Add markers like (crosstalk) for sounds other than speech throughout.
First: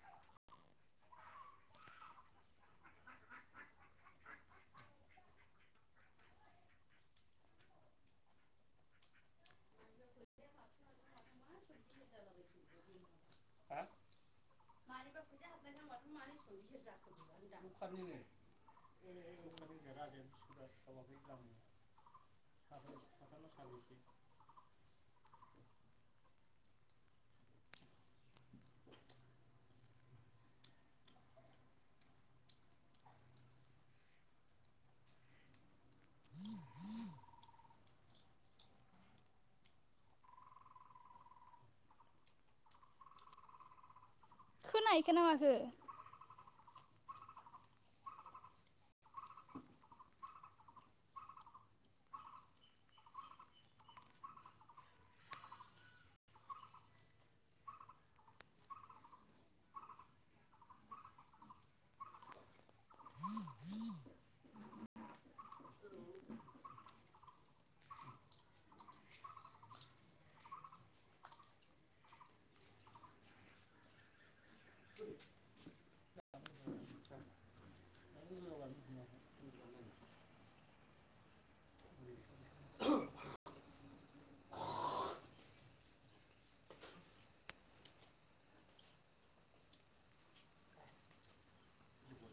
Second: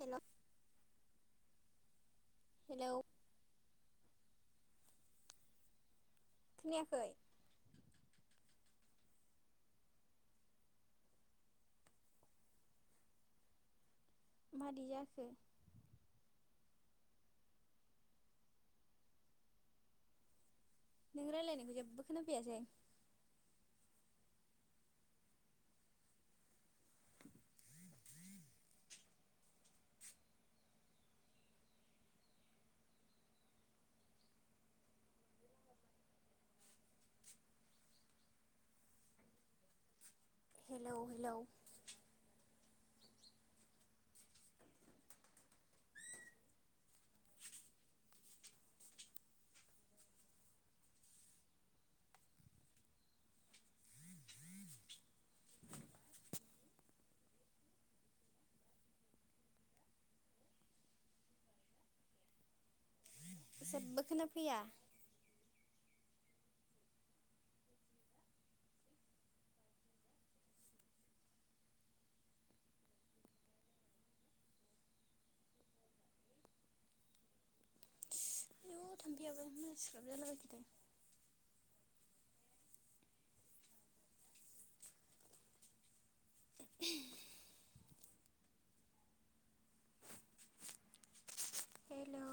हेल' hello खोनायाखै हा मादै जाखो (inaudible) नों राय्लायनायखौ जेबो खोनाफैयासै (inaudible) हेलौ हेलौ। खोनाहैखोना माखो? जेबबो खोनाफैया। आइऔ थाम्फैयाबो मासिग्राब जालाबायखोथाय। हेल'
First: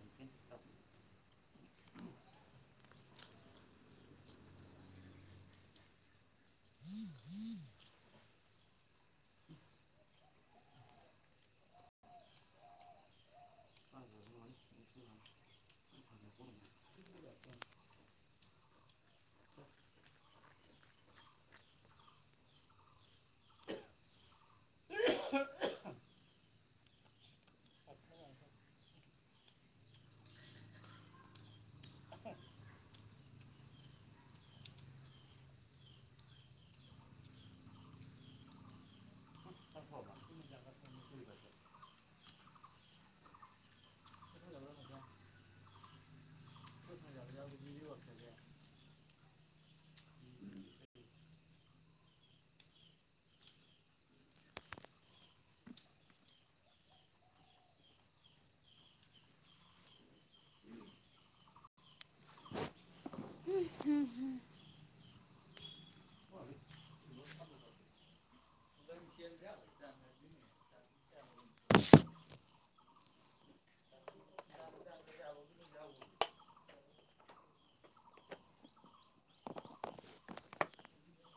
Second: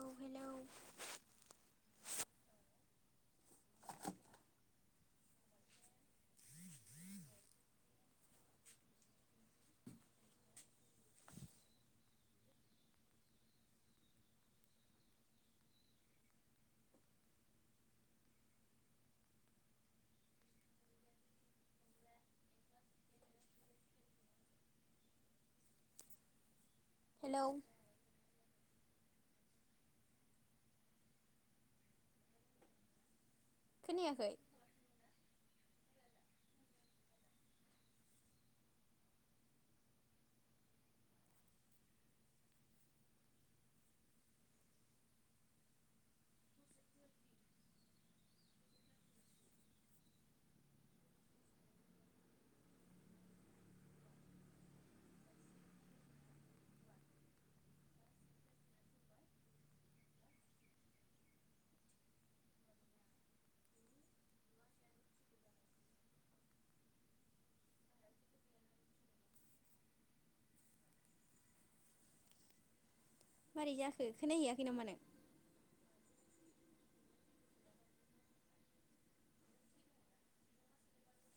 हेलौ खोनायाखै? मारै जाखो खोनाहैयाखै नामा नों?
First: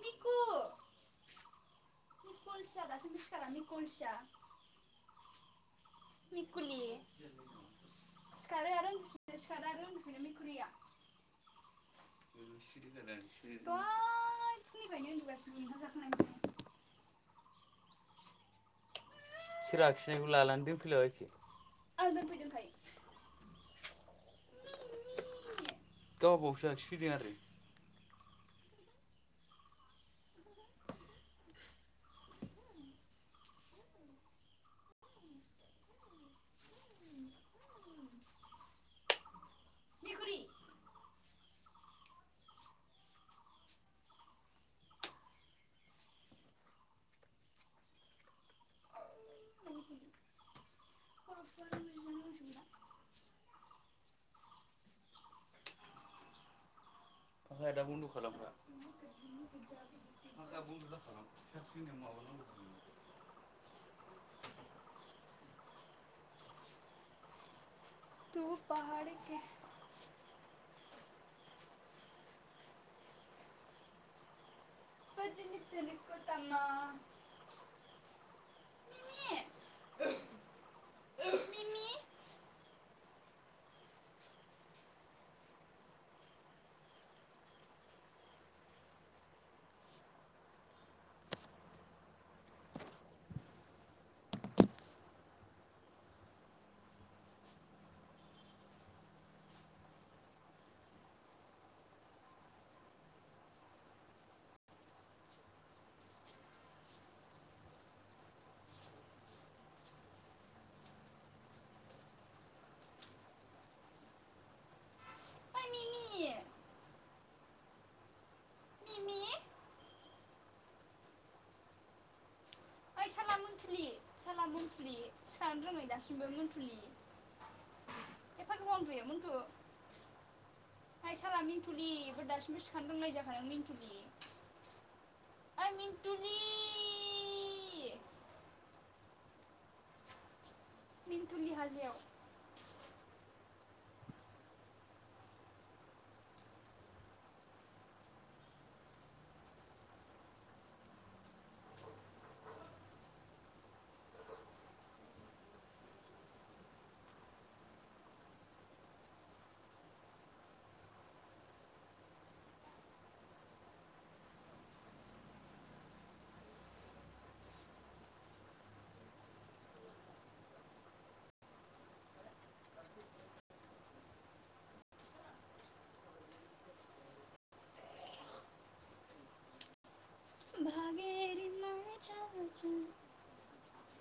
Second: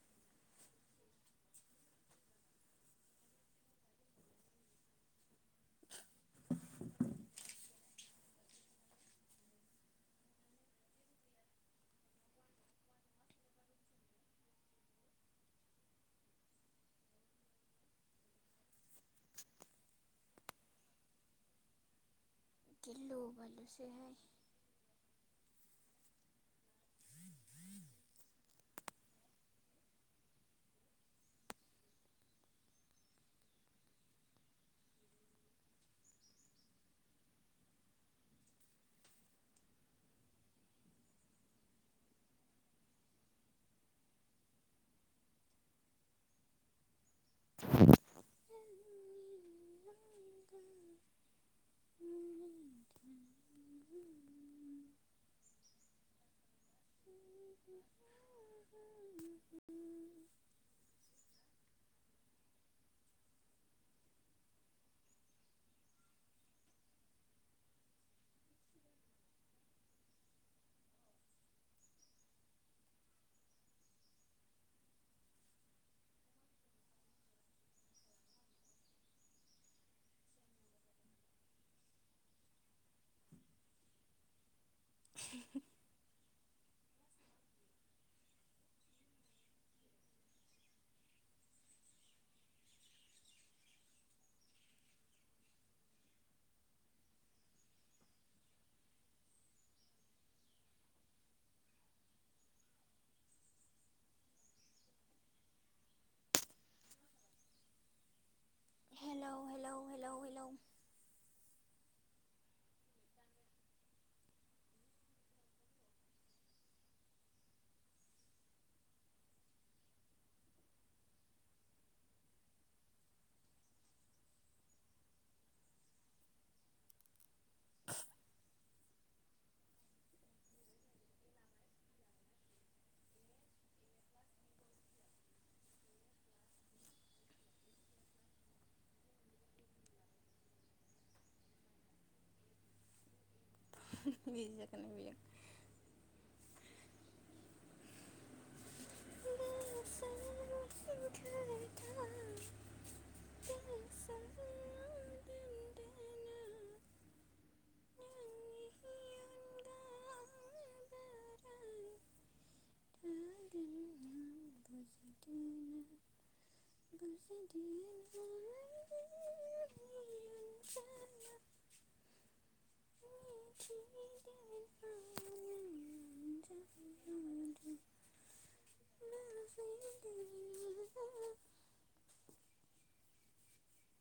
मिकु (inaudible) मिकुलि सिखारो आरो उन्दुफिनो सिखारो आरो उन्दुफिनो मेखुरैया। (inaudible) सोर आखिनायखौ लानानै दोनफैलाबायखो? गिलु बालुसोहाय। गावहा बावसो आखिफैदों आरो। मिकुलि (inaudible) या दा बन्द' खालामखा। (inaudible) (inaudible) (inaudible) मिमि मिमि (inaudible) हेलौ हेलौ हेलौ हेलौ। ओइ मिमि मिमि ओइ साला मन्थुलि साला मन्थुलि सिखारनो रोङै दासिमबो मन्थुलि। (inaudible) ओइ साला मिनथुलि मा दासिमबो सिखारनो रोंलायै जाखो नों मिनथुलि। ओइ मिनथुलि। मिनथुलि हाजेव। (inaudible) (inaudible) (inaudible)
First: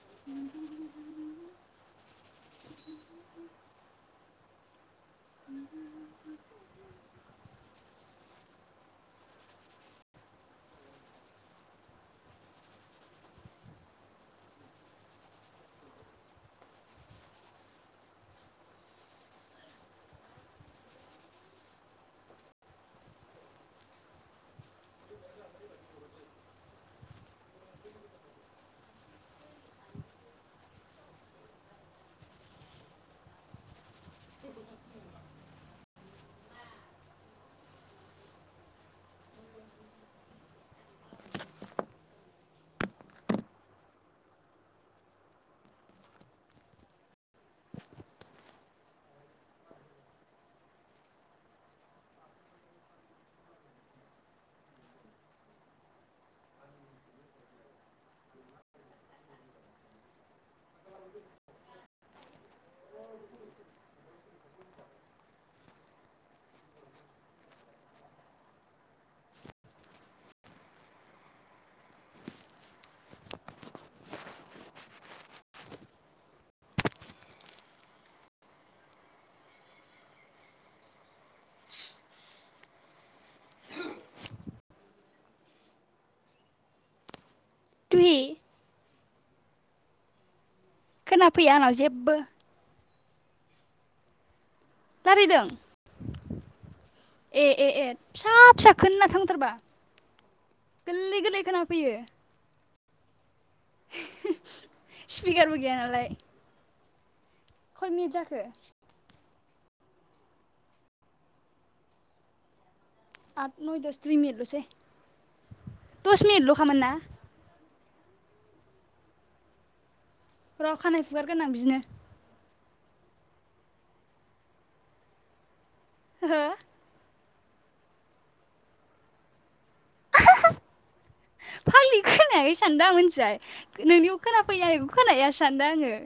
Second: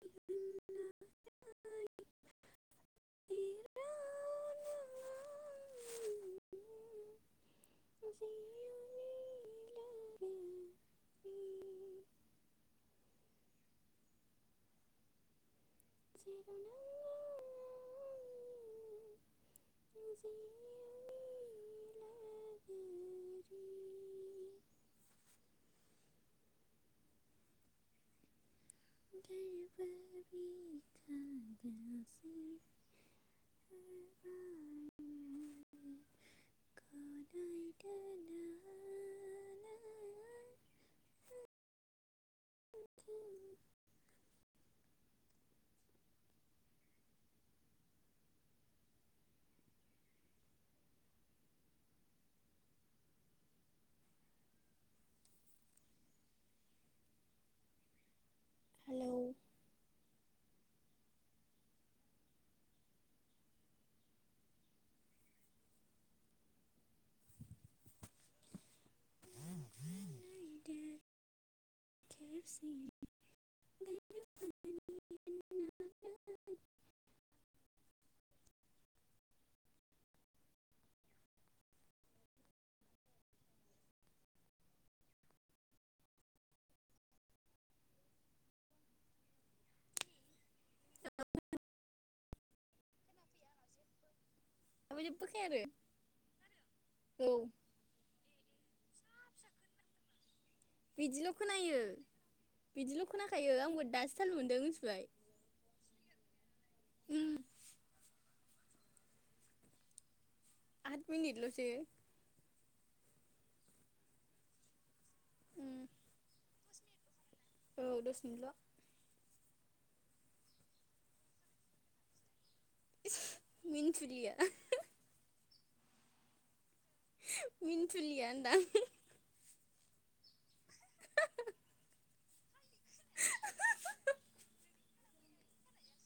(inaudible) हेलौ (inaudible) (inaudible) माबायदि (unintelligible) खोनाफैया आंनाव जेबो। ओमफाय जेबो रायलायदों खोनाया‌ आरो औ ए ए ए फिसा फिसा खोना थांथारबा गोरलै बिदिल गोरलै खोनायो खोनाफैयो बिदिल खोनाखायो आंबो दासो थाल मोनदों मिथिबाय स्पिकारबो गैया नालाय ओम खय मिनिट जाखो आट मिनिटलसो आद नय दस दुइ मिनिद लसै उम, दस मिनिट लखामोन ना औ दसमिनितल र खानाय फुगारगोरनां बिदिनो इस मिनथुलिया होहो हो मिनथुलिया होनदां (unintelligible) (unintelligible) फाग्लि खोनायाखैसो सानदों आं मोनथिबाय नोंनियाव खोनाफैयो आंनिखौ खोना हैया सो सानदां आङो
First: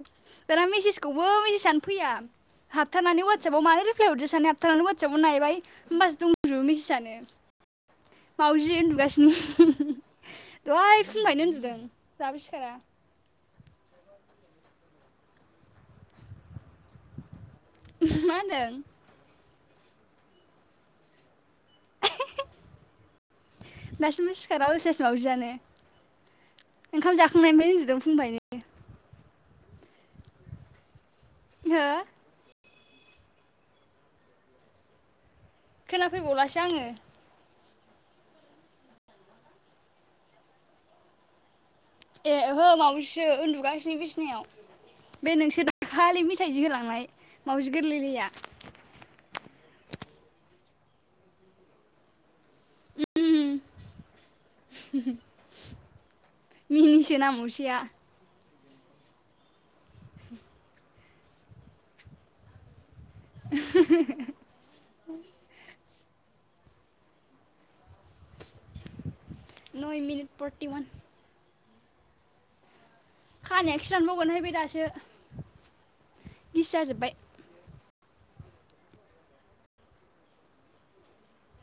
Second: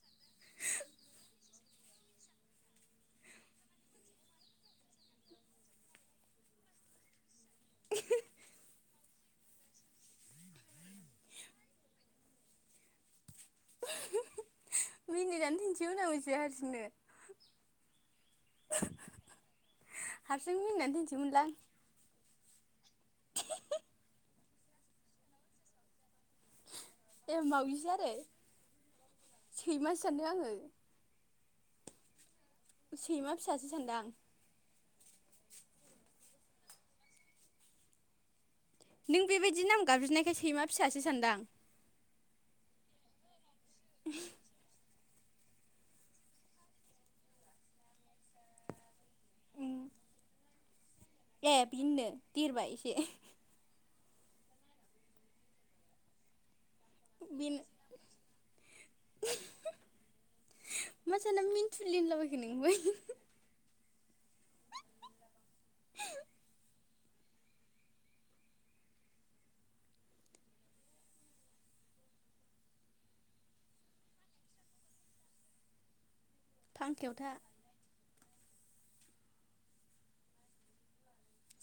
दाना मेसेजखौबो मेसेजानो फैया हाबथारनानै वात्सबाव मानो रिप्लाय हरदो साननानै हाबथानानैनानै वात्सबाव नायबाय होमबासो दंजुबो मेसेजानो (unintelligible) मावजि उन्दुगासिनो (unintelligible) दहाय फुंफायनो उन्दुदों दाबो सिखारा (unintelligible) मिनिनानै थैनिसैमोन आं मिथिबाइ हारसिं नो (unintelligible) मा होनदों हारसिं मिनिनानै थैनोसैमोनलां (unintelligible) दासिमबो सिखारा अलसेयासो मावजियानो ओंखाम ए जाखांनायनिफ्रायनो मावजिसो उन्दुदों आरो फुंनिफायनो सैमासो सानदों आङो हो सैमा फिसासो सानदांं खोनाफैबावलासो आङो नों बेबायदि नाम गाबज्रिनायखाय सैमा फिसासो सानदां ए ओहो मावजिसो उन्दुगासिनो बिसिनायाव बे नोंसोर दाखालि मिथाइ जि होलांनाय मावजि गोरलै लैया ए बिनो देरबाय एसे मिनिसो नाम बेनो मुसिया (unintelligible) मा सानना मिनथुलि होनलाबायखो नोंलाय (inaudible) नय मिनिट फरति वान खानायाखि रानबावगोनहाय बे दासो गिसि जाजोब्बाय फांखायाव था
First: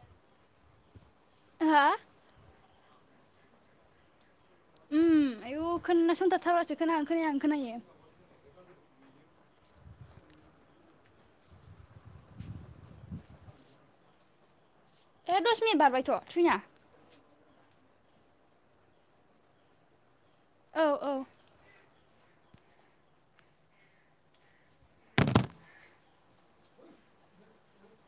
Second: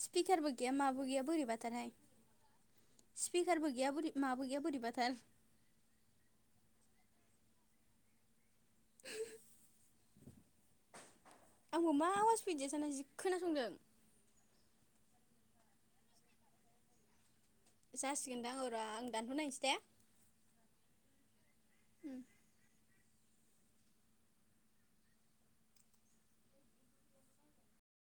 स्पिकारबो गैया माबो गैया हा बोरैबाथारहाय स्पिकारबो गैया बोर माबो गैया बोरैबाथार उम आयु खोनासंथाबथारबासो खोनाहां खोनाहां खोनायो (unintelligible) आंबो मा आवाज फैदिया साना जि खोनासंदों ए दस मिनिट बारबायथ' थुइना जासिगोनदां और आं दानहर नायनोसै दे औ औ